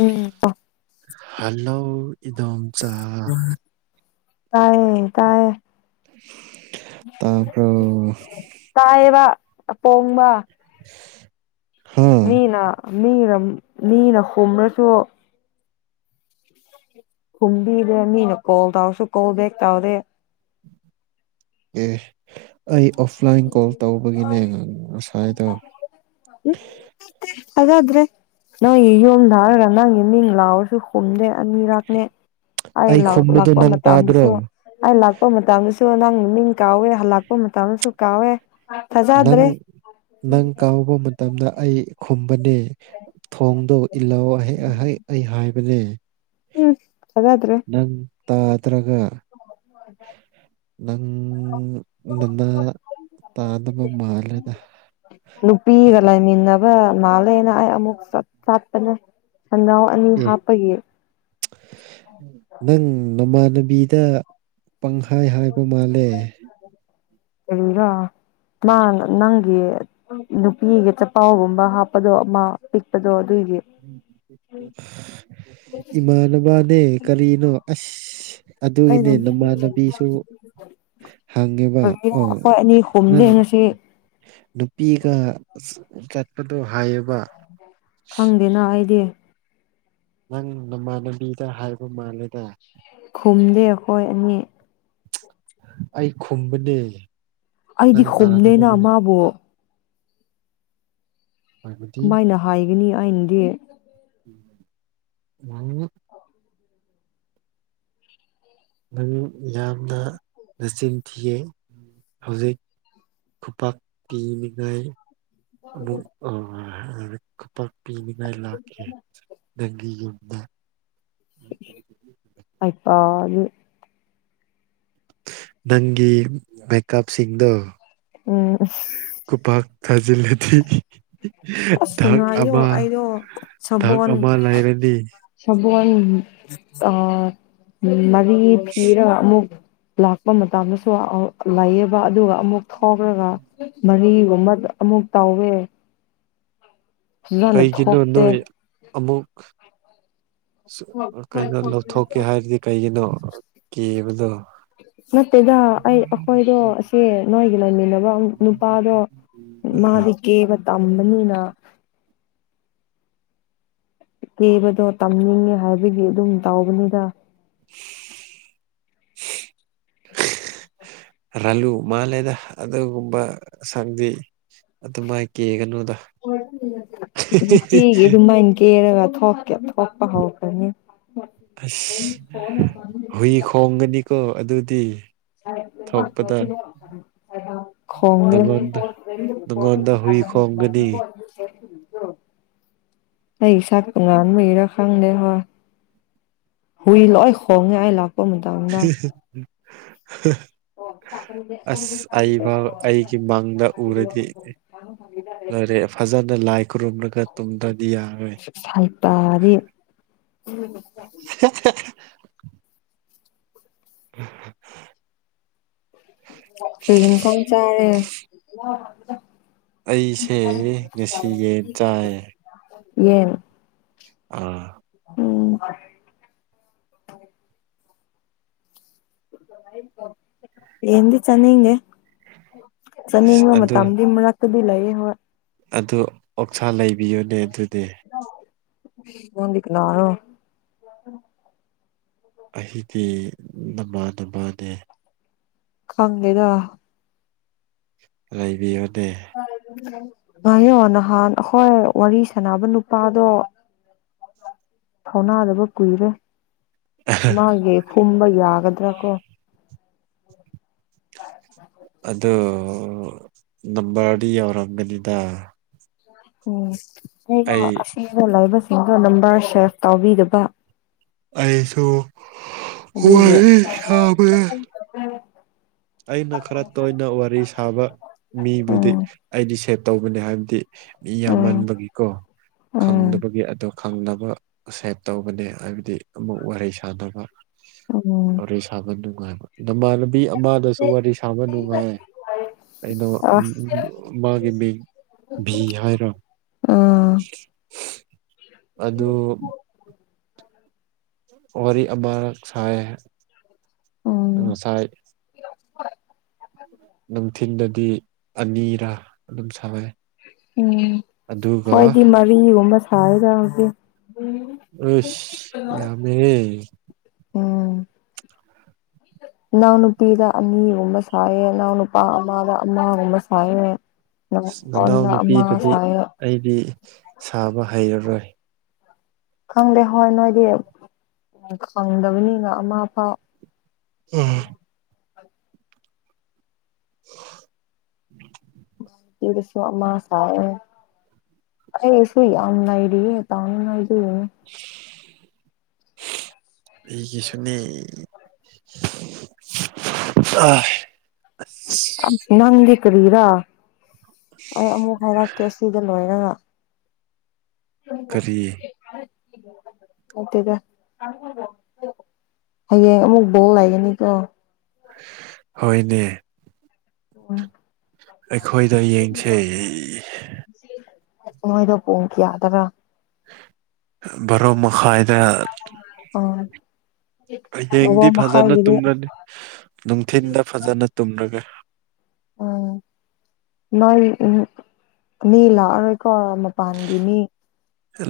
ꯎꯝ ꯑꯣ ꯍꯜꯂꯣ ꯏꯗꯣꯝꯆꯥ ꯇꯥꯏꯌꯦ ꯇꯥꯏꯌꯦ ꯇꯕ꯭ꯔꯣ ꯇꯥꯏꯌꯦꯕ ꯑꯄꯣꯡꯕ [inaudible] ꯍꯥ ꯃꯤꯅ ꯃꯤꯅ ꯃꯤꯅ ꯍꯨꯝ꯭ꯔꯁꯨ ꯈꯨꯝꯕꯤꯗꯦ ꯃꯤꯅ ꯀꯣꯜ ꯇꯧꯔꯁꯨ ꯀꯣꯜ ꯕꯦꯛ ꯇꯧꯔꯦ ꯑꯦ ꯑꯩ ꯑꯣꯐꯂꯥꯏꯟ ꯀꯣꯜ ꯇꯧꯕꯒꯤꯅꯦ ꯉꯁꯥꯏꯗꯣ ꯊꯖꯗꯔꯦ ꯅꯪꯒꯤ ꯌꯨꯝꯝꯗꯔꯒ ꯅꯪꯒꯤ ꯃꯤꯡ ꯂꯥꯎꯔꯁꯨ ꯍꯨꯝꯗꯦ ꯑꯅꯤꯔꯛꯅꯦ ꯑꯩ ꯈꯨꯝꯕꯗꯣ ꯂꯥꯛꯄ ꯅꯪ ꯇꯥꯗ꯭ꯔꯣ ꯃꯇꯝꯗꯁꯨ ꯑꯩ ꯂꯥꯛꯄ ꯃꯇꯝꯗꯁꯨ ꯅꯪꯒꯤ ꯃꯤꯡ ꯀꯥꯎꯋꯦ ꯍꯜꯂꯥꯛꯄ ꯃꯇꯝꯗꯁꯨ ꯀꯥꯎꯋꯦ ꯅꯪ ꯊꯥꯖꯗ꯭ꯔꯦ ꯅꯪ ꯀꯥꯎꯕ ꯃꯇꯝꯗ ꯑꯩ ꯈꯨꯝꯕꯅꯦ ꯊꯣꯡꯗꯣ ꯏꯜꯍꯧ ꯑꯍꯦꯛ ꯑꯍꯦꯛ ꯑꯩ ꯍꯥꯏꯕꯅꯦ ꯎꯝ ꯊꯖꯗ꯭ꯔꯦ ꯅꯪ ꯇꯥꯗ꯭ꯔꯒ ꯅꯪ ꯅꯅꯥ ꯇꯥꯗꯕ ꯃꯥꯜꯂꯦꯗ ꯅꯨꯄꯤꯒ ꯂꯩꯃꯤꯟꯅꯕ ꯃꯥꯜꯂꯦꯅ ꯑꯩ ꯑꯃꯨꯛ ꯆꯠꯄꯅꯦ ꯑꯅꯤ ꯑꯦ ꯍꯥꯞꯄꯒꯤ ꯅꯪ ꯅꯃꯥꯟꯅꯕꯤꯗ ꯄꯪꯈꯥꯏ ꯍꯥꯏꯕ ꯃꯥꯜꯂꯦ ꯀꯔꯤꯔ ꯅ ꯅꯪ ꯅꯨꯄꯤꯒ ꯆꯄꯥꯎꯒꯨꯝꯕ ꯍꯥꯞꯄꯗꯣ ꯑꯃ ꯄꯤꯛꯄꯗꯣ ꯑꯗꯨꯒꯤ ꯏꯃꯥꯟꯅꯕꯅꯦ ꯀꯔꯤꯅꯣ ꯑꯁ ꯑꯗꯨꯒꯤꯅꯦ ꯅꯃꯥꯟꯅꯕꯤꯁꯨ ꯍꯪꯉꯦꯕ ꯑꯧ ꯑꯩꯈꯣꯏ ꯑꯅꯤ ꯍꯨꯝꯗꯦ ꯅꯪ ꯉꯁꯤ ꯅꯨꯄꯤꯒ ꯆꯠꯄꯗꯣ ꯍꯥꯏꯌꯦ ꯈꯪꯗꯦꯅ ꯑꯩꯗꯤ ꯅꯪ ꯅꯃꯥꯟꯅꯕꯤꯗ ꯍꯥꯏꯕ ꯃꯥꯜꯂꯦꯗ ꯈꯨꯝꯗꯦ ꯑꯩꯈꯣꯏ ꯑꯅꯤ ꯑꯩ ꯈꯨꯝꯕꯗꯤ ꯑꯩꯗꯤ ꯈꯨꯝꯅꯦꯅ ꯃꯥꯕꯨ ꯍꯥꯏꯕꯗꯤ ꯀꯃꯥꯏꯅ ꯍꯥꯏꯒꯅꯤ ꯑꯩꯅꯗꯤ [unintelligible] ꯅꯪ ꯌꯥꯝꯅ ꯅꯆꯤꯟ ꯊꯤꯌꯦ ꯍꯧꯖꯤꯛ ꯈꯨꯄꯥꯛ ꯀꯤꯅꯤꯉꯥꯏ ꯑꯃꯨꯛ ꯑꯥ ꯈꯨꯄꯥꯛ ꯀꯤꯅꯤꯡꯉꯥꯏ ꯂꯥꯛꯀ‌ꯦ ꯅꯪꯒꯤ ꯌꯨꯝꯗ ꯍꯥꯏꯄꯗꯤ ꯅꯪꯒꯤ ꯃꯦꯀꯞ ꯁꯤꯡꯗꯣ ꯎꯝ ꯈꯨꯄꯥꯛ ꯊꯥꯖꯤꯜꯂꯗꯤ ꯑꯁ ꯗꯛ ꯉꯥꯏꯌꯣ ꯑꯃ ꯑꯩꯗꯣ ꯗꯛ ꯑꯃ ꯂꯩꯔꯅꯤ ꯁꯒꯣꯟ ꯑ ꯃꯔꯤ ꯐꯤꯔ ꯑꯃꯨꯛ ꯂꯥꯛꯄ ꯃꯇꯝꯗꯁꯨ ꯂꯥꯏꯌꯦꯕ ꯑꯗꯨꯒ ꯑꯃꯨꯛ ꯊꯣꯛꯔꯒ ꯃꯔꯤꯒꯨꯝꯕ ꯑꯃꯨꯛ ꯇꯥꯎꯋꯦ ꯀꯩꯒꯤꯅꯣ ꯊꯣꯛꯇꯦ ꯅꯣꯏ ꯑꯃꯨꯛꯁꯨ ꯀꯩꯅꯣ ꯂꯧꯊꯣꯛꯀꯦ ꯍꯥꯏꯔꯗꯤ ꯀꯩꯒꯤꯅꯣ ꯀꯤꯕꯗꯣ ꯅꯠꯇꯦꯗ ꯑꯩ ꯑꯩꯈꯣꯏꯗꯣ ꯑꯁ‌ꯦ ꯅꯣꯏꯒ ꯂꯩꯃꯤꯟꯅꯕ ꯅꯨ ꯅꯨꯄꯥꯗꯣ ꯃꯥꯗꯤ ꯀꯦꯕ ꯇꯝꯕꯅꯤꯅ ꯀꯦꯕꯗꯣ ꯇꯝꯅꯤꯡꯉꯦ ꯍꯥꯏꯕꯒꯤ ꯑꯗꯨꯝ ꯇꯥꯎꯕꯅꯤꯗ [inaudible] ꯔꯥꯂꯨ ꯃꯥꯜꯂꯦꯗ ꯑꯗꯨꯒꯨꯝꯕ ꯁꯪꯗꯤ ꯑꯗꯨꯃꯥꯏ ꯀꯦꯒꯅꯨꯗ ꯅꯨꯡꯇꯤꯒꯤ ꯑꯗꯨꯃꯥꯏꯅ ꯀꯦꯔꯒ ꯊꯣꯛꯀ‌ꯦ ꯊ‌ꯣꯛꯄ ꯍꯧꯒꯅꯤ ꯑꯁ ꯍꯨꯏ ꯈꯣꯡꯒꯅꯤꯀꯣ ꯑꯗꯨꯗꯤ ꯊꯣꯛꯄꯗ ꯅꯪꯉꯣꯟꯗ ꯈ‌ꯣꯡꯒꯅꯤ ꯅꯪꯉꯣꯟꯗ ꯍꯨꯏ ꯈꯣꯡꯒꯅꯤ [inaudible] ꯑꯩ ꯏꯁꯛ ꯇꯣꯉꯥꯟꯕꯒꯤꯔꯥ ꯈꯪꯗꯦ ꯍꯣꯏ ꯍꯨꯏ ꯂꯣꯏ ꯈꯣꯡꯉꯦ ꯑꯩ ꯂꯥꯛ ꯄ ꯃꯇꯝ [unintelligible] ꯑꯁ ꯑꯩꯐꯥꯎ ꯑꯩꯒꯤ [unintelligible] ꯂꯥꯛꯔ‌ꯦ ꯐꯖꯅ ꯂꯥꯏ ꯈꯨꯔꯨꯝꯂꯒ ꯇꯨꯝꯗ꯭ꯔꯗꯤ ꯌꯥꯔꯔꯣꯏ ꯁꯥꯏꯇꯥꯗꯤ [unintelligible] [unintelligible] ꯀꯔꯤ ꯏꯟꯁꯥꯡ ꯆꯥꯔꯦ ꯑꯩꯁꯦ ꯉꯁꯤ ꯌ‌ꯦꯟ ꯆꯥꯏꯌ‌ꯦ ꯌ‌ꯦꯟ ꯑꯥ ꯎꯝ ꯌꯦꯟꯗꯤ ꯆꯥꯅꯤꯡꯗꯦ ꯑꯁ ꯆꯅꯤꯡꯕ ꯑꯗꯨ ꯃꯇꯝꯗꯤ ꯃꯔꯛꯇꯗꯤ‌ ꯂꯩꯌꯦ ꯍꯣꯏ ꯑꯗꯨ ꯑꯣꯛꯁꯥ ꯂꯩꯕꯤꯌꯨꯅꯦ ꯑꯗꯨꯗꯤ꯫ ꯅꯪꯗꯤ ꯀꯅꯥꯔꯣ ꯑꯩꯗꯤ ꯅꯃꯥꯟꯅꯕꯅꯦ ꯈꯪꯗ‌ꯦꯗ ꯂꯩꯕꯤꯌꯨꯅꯦ ꯎ [inaudible] ꯉꯥꯢꯌꯣ ꯅꯍꯥꯟ ꯑꯩꯈꯣꯏ ꯋꯥꯔꯤ ꯁꯥꯟꯅꯕ ꯅꯨꯄꯥꯗꯣ ꯊꯧꯅꯥꯗꯕ ꯀꯨꯏꯔꯦ ꯃꯥꯒꯤ ꯈꯨꯝꯕ ꯌꯥꯒꯗ꯭ꯔꯥ ꯀꯣ ꯑꯗꯣ ꯅꯝꯕꯔꯗꯤ ꯌꯧꯔꯝꯒꯅꯤꯗ ꯎꯝ ꯌꯦꯡꯉꯣ ꯑꯩ ꯑꯁꯤꯕꯨ ꯂꯩꯕꯁꯤꯡꯗꯣ ꯅꯝꯕꯔ ꯁꯦꯚ ꯇꯧꯕꯤꯗꯕ ꯑꯩꯁꯨ ꯋꯥꯔꯤ ꯁꯥꯕ ꯌꯥꯏ ꯎꯝ ꯑꯩꯅ ꯈꯔ ꯇꯣꯏꯅ ꯋꯥꯔꯤ ꯁꯥꯕ ꯃꯤꯕꯨꯗꯤ ꯎꯝ ꯑꯩꯗꯤ ꯁꯦꯞ ꯇꯧꯕꯅꯤ ꯍꯥꯏꯕꯗꯤ ꯃꯤ ꯎꯝ ꯌꯥꯝꯃꯟꯕꯒꯤꯀꯣ ꯎꯝ ꯈꯪꯗꯕꯒꯤ ꯑꯗꯣ ꯈꯪꯅꯕ ꯁꯦꯞ ꯇꯧꯕꯅꯦ ꯍꯥꯏꯕꯗꯤ ꯑꯃꯨꯛ ꯋꯥꯔꯤ ꯁꯥꯟꯅꯕ ꯎꯝ ꯋꯥꯔꯤ ꯁꯥꯕ ꯅꯨꯡꯉꯥꯏꯕ ꯅꯃꯥꯟꯅꯕꯤ ꯑꯃꯗꯨꯁꯨ ꯋꯥꯔꯤ ꯁꯥꯕ ꯅꯨꯡꯉꯥꯏ ꯑꯩꯗꯣ ꯑꯁ ꯑꯝꯑꯝ ꯃꯥꯒꯤ ꯃꯤꯡ ꯚꯤ ꯍꯥꯏꯔꯣ ꯎꯝ ꯑꯗꯨ [unintelligible] ꯋꯥꯔꯤ ꯑꯃꯔꯛ ꯁꯥꯏꯌꯦ ꯎꯝ ꯉꯁꯥꯏ [inaudible] ꯅꯨꯡꯊꯤꯟꯗꯗꯤ ꯑꯅꯤꯔꯥ ꯑꯗꯨꯝ ꯁꯅꯩ ꯎꯝ ꯈ‌ꯣꯏꯗꯤ ꯃꯔꯤꯒꯨꯝꯕ ꯁꯥꯏꯌ‌ꯦꯗ ꯉꯁꯤ ꯑꯁ ꯌꯥꯝꯃꯦꯌꯦ꯫ ꯎꯝ꯫ ꯏꯅꯥꯎ ꯅꯨꯄꯤꯒ ꯑꯅꯤꯒꯨꯝꯕ ꯁꯥꯏꯌꯦ ꯏꯅꯥꯎ ꯅꯨꯄꯥ ꯑꯃꯒ ꯑꯃꯒꯨꯝꯕ ꯁꯥꯏꯌꯦ ꯅꯅꯥꯎ ꯅꯉꯣꯟꯗ ꯑꯃ ꯅꯨꯄꯤꯗꯗꯤ ꯁꯥꯏꯌꯦ ꯑꯩꯗꯤ ꯁꯥꯕ ꯍꯩꯔꯔꯣꯏ꯫ ꯈꯪꯗꯦ ꯍꯣꯏ ꯅꯣꯏꯗꯤ ꯎ ꯈꯪꯗꯕꯅꯤꯅ ꯑꯃ ꯐꯥꯎ ꯑꯦ [unintelligible] ꯁꯤꯗꯁꯨ ꯑꯃꯥ ꯁꯥꯏꯌꯦ ꯑꯩꯁꯨꯨ ꯌꯥꯝꯔꯤꯌꯦ ꯇꯥꯎꯅꯉꯥꯏꯒꯤ ꯑꯩꯒꯤꯁꯨꯅꯦ ꯑ [inaudible] ꯑꯁ ꯅꯪꯗꯤ ꯀꯔꯤꯔ ꯑ [inaudible] ꯑꯩ ꯑꯃꯨꯛ ꯍꯥꯏꯔꯛꯀꯦ ꯁꯤꯗ ꯂꯣꯏꯔꯒ꯫ ꯀꯔꯤ ꯅꯠꯇꯦꯗ ꯍꯌꯦꯡ ꯑꯃꯨꯛ ꯕꯣꯜ ꯂꯩꯒꯅꯤꯀꯣ ꯍꯣꯏꯅꯦ ꯑꯝ ꯑꯩꯈꯣꯏꯗ ꯌꯦꯡꯁꯦ꯫ ꯃꯣꯢꯗꯣ ꯄꯨꯡ ꯀꯌꯥꯗꯔꯥ ꯚꯔꯣ ꯃꯈꯥꯏꯗ ꯑꯣ ꯕꯔꯣ ꯍꯌꯦꯡꯗꯤ ꯐꯖꯅ ꯃꯈꯥꯏꯒꯤꯗꯤ ꯇꯨꯝꯂꯅꯤ ꯅꯨꯡꯊꯤꯟꯗ ꯐꯖꯅ ꯇꯨꯝꯂꯒ ꯎꯝ [unintelligible] ꯅꯣꯏ ꯃꯤ ꯂꯥꯛꯑꯔꯣꯏꯀꯣ ꯃꯄꯥꯟꯒꯤ ꯃꯤ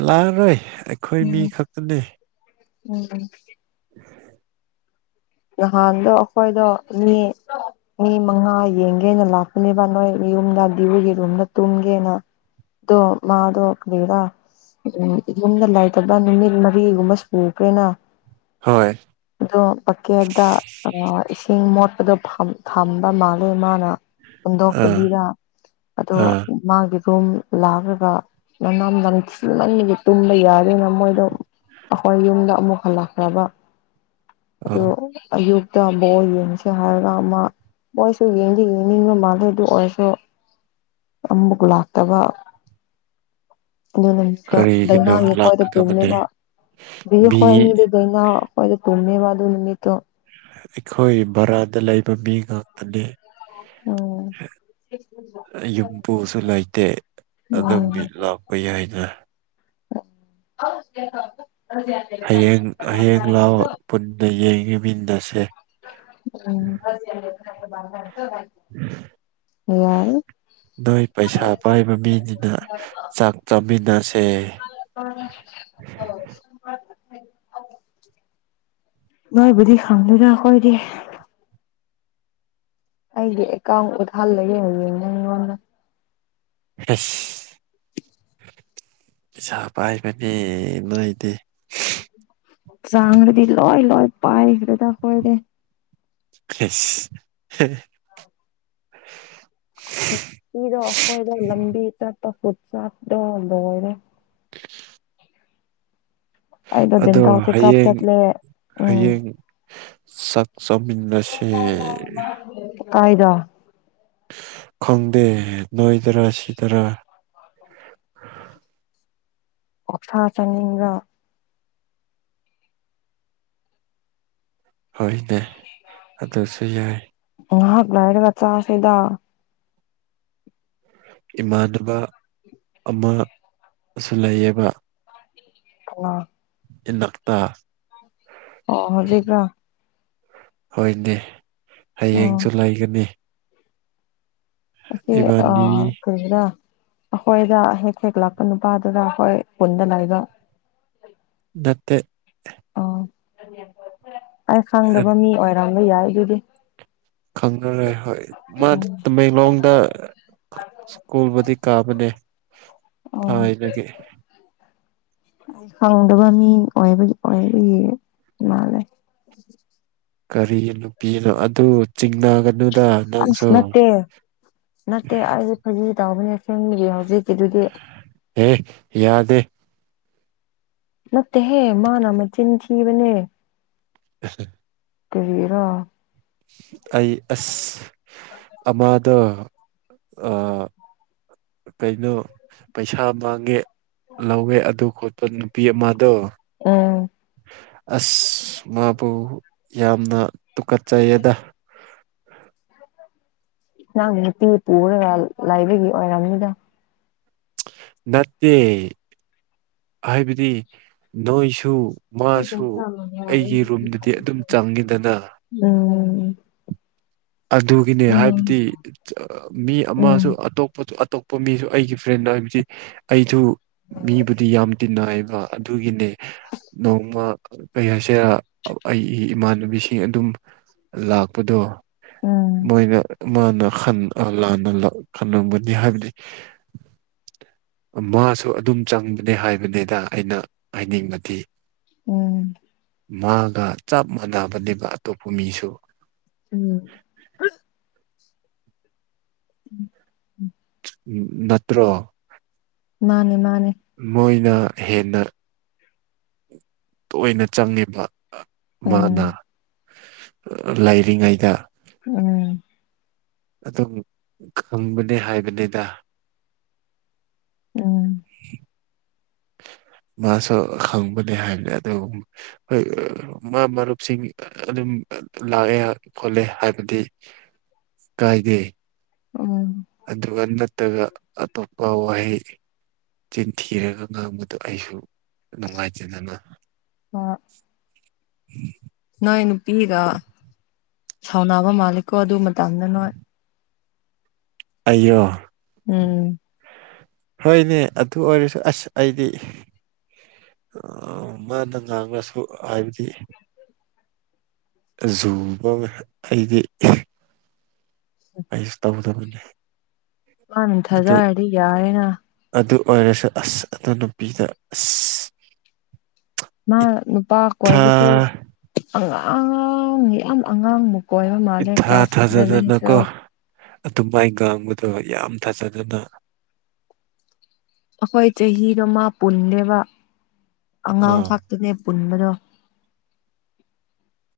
ꯂꯥꯛꯑꯔꯣꯏ ꯑꯩꯈꯣꯏ ꯃꯤ ꯈꯛꯇꯅꯦ ꯎꯝ ꯎꯝ ꯅꯍꯥꯟꯗꯣ ꯑꯈꯣꯏꯗꯣ ꯃꯤ ꯃꯤ ꯃꯉꯥ ꯌꯦꯡꯒꯦꯅ ꯂꯥꯛꯄꯅꯦꯕ ꯅꯣꯏ ꯌꯨꯝꯗ ꯕꯤꯋꯨꯒꯤ ꯔꯨꯝꯗ ꯇꯨꯝꯒꯦꯅ ꯗꯣ ꯃꯗꯣ ꯀꯔꯤꯔ ꯎꯝ ꯌꯨꯝꯗ ꯂꯥꯢꯗꯕ ꯅꯨꯃꯤꯠ ꯃꯔꯤꯒꯨꯝꯕ ꯁꯨꯈ꯭ꯔꯦꯅ ꯍꯣꯏ꯫ ꯑꯗꯣ ꯄꯀꯦꯠꯇ ꯑ ꯏꯁꯤꯡ ꯃꯣꯠꯄꯗꯣ ꯐꯝ ꯊꯝꯕ ꯃꯥꯜꯂꯦ ꯃꯥꯅ ꯑꯥ ꯍꯨꯟꯗꯣꯛꯇꯕꯤꯗ ꯑꯗꯣ ꯑꯥ ꯃꯥꯒꯤ ꯔꯨꯝ ꯂꯥꯛꯔꯒ ꯃꯅꯝ ꯅꯝꯊꯤꯃꯟꯕꯒꯤ ꯇꯨꯝꯕ ꯌꯥꯗꯦꯅ ꯃꯣꯏꯗꯣ ꯑꯩꯈꯣꯏ ꯌꯨꯝꯗ ꯑꯃꯨꯛ ꯍꯜꯂꯛꯈ꯭ꯔꯕ? ꯑꯗꯨ ꯑꯧ ꯑꯌꯨꯛꯇ ꯕꯣꯜ ꯌꯦꯡꯁꯦ ꯍꯥꯏꯔꯒ ꯑꯃ ꯃꯣꯏꯁꯨ ꯌꯦꯡꯗꯤ ꯌꯦꯡꯅꯤꯡꯕ ꯃꯥꯜꯂꯦ ꯑꯗꯨ ꯑꯣꯏꯔꯁꯨ ꯑꯃꯨꯛ ꯂꯥꯛꯇꯕ ꯑꯗꯨ ꯅꯨꯃꯤꯠꯇꯣ ꯀꯔꯤꯒꯤꯅꯣ ꯗꯩꯅꯥꯒꯤ ꯈꯣꯏꯗ ꯂꯥꯛꯀꯗꯕꯅꯦ ꯇꯨꯝꯃꯦꯕ ꯑꯗꯨꯒꯤ ꯃꯤ ꯑꯩꯈꯣꯢ ꯑꯅꯤꯗꯤ ꯒꯩ ꯅꯥꯎ ꯑꯈꯣꯏꯗ ꯇꯨꯝꯃꯦꯕ ꯑꯗꯨ ꯅꯨꯃꯤꯠꯇꯣ ꯑꯩꯈꯣꯏ ꯕꯔꯥꯗ ꯂꯩꯕ ꯃꯤ ꯉꯥꯛꯇꯅꯦ ꯎꯝ ꯌꯨꯝꯕꯨꯨꯁꯨ ꯂꯩꯇꯦ ꯑꯗꯨꯝꯕꯤ ꯎꯝ ꯂꯥꯎ ꯑꯣꯏ ꯌꯥꯏꯗ [inaudible] ꯍꯌꯦꯡ ꯍꯌꯦꯡ ꯂꯥꯎꯋꯣ ꯄꯨꯟꯅ ꯌꯦꯡꯃꯤꯟꯅꯔꯁꯦ ꯎꯝ [unintelligible] ꯌꯥꯏ ꯅꯣꯏ ꯄꯩꯁꯥ ꯄꯥꯏꯕ ꯃꯤꯅꯤꯅ ꯆꯥꯛ ꯆꯥꯃꯤꯟꯅꯁꯦ [unintelligible] ꯅꯣꯏꯕꯨꯗꯤ ꯍꯪꯗꯦꯗ ꯑꯈꯣꯏꯗꯤ꯫ ꯑꯩꯒꯤ ꯑꯦꯀꯥꯎꯟ ꯎꯠꯍꯜꯂꯒ ꯌꯦꯡꯒꯦ ꯅꯪꯉꯣꯟꯗ ꯢꯁ ꯄꯩꯁꯥ ꯄꯥꯏꯕꯅꯦ ꯅꯣꯏꯗꯤ ꯆꯥꯡ꯭ꯗꯗꯤ ꯂꯣꯏ ꯂꯣꯏ ꯄꯥꯏꯈ꯭ꯔꯦꯗ ꯑꯈꯣꯏꯗꯤ ꯈꯁ ꯄꯤꯗꯣ ꯍꯣꯏꯗꯣ ꯂꯝꯕꯤ ꯆꯠꯄ ꯐꯨꯠ ꯁꯥꯗꯣ ꯂꯣꯏꯔꯦ ꯑꯩꯗꯣ ꯑꯗꯣ ꯗꯦꯟꯇꯦꯜ ꯆꯦꯛꯀꯞ ꯍꯌꯦꯡ ꯆꯠꯂꯦ ꯎꯝ ꯍꯌꯦꯡ ꯆꯥꯛ ꯆꯃꯤꯟꯅꯁꯦ ꯀꯥꯏꯗ ꯈꯪꯗꯦ ꯅꯣꯏꯒꯔ ꯁꯤꯗꯔ ꯑꯣꯛꯁꯥ ꯆꯥꯅꯤꯡꯕ꯭ꯔꯣ ꯍꯣꯏꯅꯦ ꯑꯗꯨꯁꯨ ꯌꯥꯏ ꯉꯍꯥꯛ ꯂꯩꯔꯒ ꯆꯥꯁꯦꯗ ꯏꯃꯥꯟꯅꯕ ꯑꯃꯁꯨ ꯂꯩꯌꯦꯕ ꯀꯅꯥ ꯏꯅꯥꯛꯇꯥ ꯑꯣ ꯍꯧꯖꯤꯛꯔꯣ ꯍꯣꯏꯅꯦ ꯎꯝ ꯍꯌꯦꯡꯁꯨ ꯂꯩꯒꯅꯤ ꯑꯁꯤ ꯑꯥ ꯏꯕꯥꯅꯤ ꯑꯗꯨꯗꯨꯅ ꯑꯩꯈꯣꯏꯗ ꯍꯦꯛ ꯍꯦꯛ ꯂꯥꯛꯄ ꯅꯨꯄꯥꯗꯨꯅ ꯑꯩꯈꯣꯏ ꯄꯨꯟꯗ ꯂꯩꯕ ꯅꯠꯇꯦ ꯑꯣ ꯑꯩ ꯈꯪꯗꯕ ꯃꯤ ꯑꯣꯏꯔꯝꯕ ꯌꯥꯏ ꯑꯗꯨꯗꯤ ꯈꯪꯅ ꯔꯦ ꯍꯣꯏ ꯃꯥꯗꯤ ꯎꯝ ꯇꯃꯦꯡ ꯈꯂꯣꯡꯗ ꯁ꯭ꯀꯨꯜꯕꯨꯗꯤ ꯀꯥꯕꯅꯦ ꯑꯣ ꯊꯥꯏꯅꯒꯤ ꯈꯪꯗꯕ ꯃꯤ ꯑꯣꯏꯕꯒꯤ ꯑꯣꯏꯕꯒꯤ ꯃꯥꯜꯂꯦ [inaudible] ꯀꯔꯤ ꯅꯨꯄꯤꯔ ꯑꯗꯨ ꯆꯤꯡꯅꯒꯅꯨꯗ ꯑꯁ ꯅꯪꯁꯨ ꯅꯠꯇꯦ ꯅꯠꯇꯦ ꯑꯩ ꯐꯒꯤ ꯇꯥꯎꯕꯅꯦ ꯑꯁꯦꯡꯕꯒꯤ ꯍꯧꯖꯤꯛꯀꯤꯗꯨꯗꯤ ꯑꯦ ꯌꯥꯗꯦ ꯅꯠꯇꯦꯍꯦ ꯃꯥꯅ ꯃꯆꯤꯟ ꯊꯤꯕꯅꯦ [inaudible] ꯀꯔꯤꯔꯥ ꯑꯩ ꯑꯁ [inaudible] ꯃꯥꯗꯣ ꯑ ꯀꯩꯅꯣ ꯄꯩꯁꯥ ꯃꯥꯡꯉꯦ ꯂꯧꯋꯦ ꯑꯗꯨ ꯈꯣꯠꯄ ꯅꯨꯄꯤ ꯑꯃꯗꯣ ꯎꯝ ꯑꯁ ꯃꯥꯕꯨ ꯌꯥꯝꯅ ꯇꯨꯀꯠꯆꯩꯌꯦꯗ ꯅꯪꯒꯤ ꯅꯨꯄꯤ ꯄꯨꯔꯒ ꯂꯥꯏꯕꯒꯤ ꯑꯣꯏꯔꯝꯅꯤꯗ ꯅꯠꯇꯦ ꯍꯥꯏꯕꯗꯤ ꯅꯣꯏꯁꯨ ꯃꯥꯁꯨ ꯑꯩꯒꯤ ꯔꯨꯝꯗꯗꯤ ꯑꯗꯨꯝ ꯆꯪꯉꯤꯗꯅ ꯑꯣ ꯑꯗꯨꯒꯤꯅꯦ ꯍꯥꯏꯕꯗꯤ ꯃꯤ ꯎꯝ ꯑꯃꯁꯨ ꯑꯇꯣꯞꯄꯁꯨ ꯄꯣꯠ ꯃꯤꯁꯨ ꯑꯩꯒꯤ ꯐ꯭ꯔꯦꯟꯗ ꯍꯥꯏꯕꯁꯤ ꯑꯩꯁꯨ ꯃꯤꯕꯨꯗꯤ ꯌꯥꯝ ꯇꯤꯟꯅꯩꯌꯦꯕ ꯑꯗꯨꯒꯤꯅꯦ ꯅꯣꯡꯃ ꯀꯩ ꯍꯥꯏꯁꯦꯔ ꯑꯩ ꯏꯃꯥꯟꯅꯕꯤꯁꯤꯡ ꯑꯗꯨꯝ ꯂꯥꯛꯄꯗꯣ ꯎꯝ ꯃꯣꯏꯅ ꯃꯥꯅ ꯈꯟ ꯂꯥꯟꯅ ꯈꯟꯂꯝꯝꯒꯅꯤ ꯍꯥꯏꯕꯗꯤ [inaudible] ꯃꯥꯁꯨ ꯑꯗꯨꯝ ꯆꯪꯕꯅꯦ ꯍꯥꯏꯕꯅꯤꯗ ꯑꯩꯅ ꯍꯥꯏꯅꯤꯡꯕꯗꯤ ꯎꯝ ꯃꯥꯒ ꯆꯞ ꯃꯥꯟꯅꯕꯅꯦꯕ ꯑꯇꯣꯞꯄ ꯃꯤꯁꯨ ꯎꯝ [inaudible] [unintelligible] ꯅꯠꯇ꯭ꯔꯣ ꯃꯥꯅꯦ ꯃꯥꯅꯦ ꯃꯣꯏꯅ ꯍꯦꯟꯅ ꯇꯣꯏꯅ ꯆꯪꯉꯦꯕ ꯎꯝ ꯃꯥꯅ ꯂꯩꯔꯤꯉꯩꯗ ꯎꯝ ꯑꯗꯨꯝ ꯈꯪꯕꯅꯦ ꯍꯥꯏꯕꯅꯤꯗ ꯎꯝ ꯃꯥꯁꯨ ꯈꯪꯕꯅꯦ ꯍꯥꯏꯕꯅꯦ ꯑꯗꯣ ꯃꯥ ꯃꯔꯨꯞꯁꯤꯡ ꯑꯗꯨꯝ ꯂꯥꯛꯑꯦ ꯈꯣꯠꯂꯦ ꯍꯥꯏꯕꯗꯤ ꯀꯥꯏꯗꯦ ꯎꯝ ꯑꯗꯨꯒ ꯅꯠꯇꯒ ꯑꯇꯣꯞꯄ ꯋꯥꯍꯩ ꯆꯤꯟ ꯊꯤꯔꯒ ꯉꯥꯡꯕꯗꯣ ꯑꯩꯁꯨ ꯅꯨꯡꯉꯥꯏꯖꯗꯅ ꯑꯥ [inaudible] ꯅꯣꯏ ꯅꯨꯄꯤꯒ ꯁꯥꯎꯅꯕ ꯃꯥꯜꯂꯤꯀꯣ ꯑꯗꯨꯃ ꯇꯟꯅ ꯅꯣꯏ ꯑꯩꯌꯣ ꯎꯝ ꯍꯣꯏꯅꯦ ꯑꯗꯨ ꯑꯣꯏꯔꯁꯨ ꯑꯁ ꯑꯩꯗꯤ ꯃꯥꯅ ꯉꯥꯡꯔꯁꯨ ꯍꯥꯏꯕꯗꯤ ꯑꯖꯨꯕ ꯉꯩꯍꯥ ꯑꯩꯗꯤ ꯑꯩꯁ ꯇꯧꯗꯕꯅꯦ ꯃꯥꯟ ꯊꯥꯖꯔꯗꯤ ꯌꯥꯔꯦꯅ ꯑꯗꯨ ꯑꯣꯏꯔꯁꯨ ꯑꯁ ꯑꯗꯨ ꯅꯨꯄꯤꯗꯣ ꯑꯁ ꯃꯥ ꯅꯨꯄꯥ ꯏꯊꯥ ꯀꯣꯏꯕꯁꯨ ꯑꯉꯥꯡ ꯌꯥꯝ ꯑꯉꯥꯡꯅꯦ ꯀꯣꯏꯕ ꯃꯥꯜꯂꯦ ꯏꯊꯥ ꯀ꯭ꯂꯥꯁ ꯏꯂꯦꯚꯦꯟ ꯊꯥꯖꯗꯅꯀꯣ ꯇ꯭ꯨꯌꯦꯜꯞ ꯑꯗꯨꯃꯥꯏ ꯉꯥꯡꯕꯗꯣ ꯌꯥꯝ ꯊꯥꯖꯗꯅ ꯑꯩꯈꯣꯏ ꯆꯍꯤꯗꯣ ꯃꯥ ꯄꯨꯟꯗꯦꯕ ꯑ ꯑꯉꯥꯡ ꯉꯥꯛꯛꯇꯅꯦ ꯄꯨꯟꯕꯗꯣ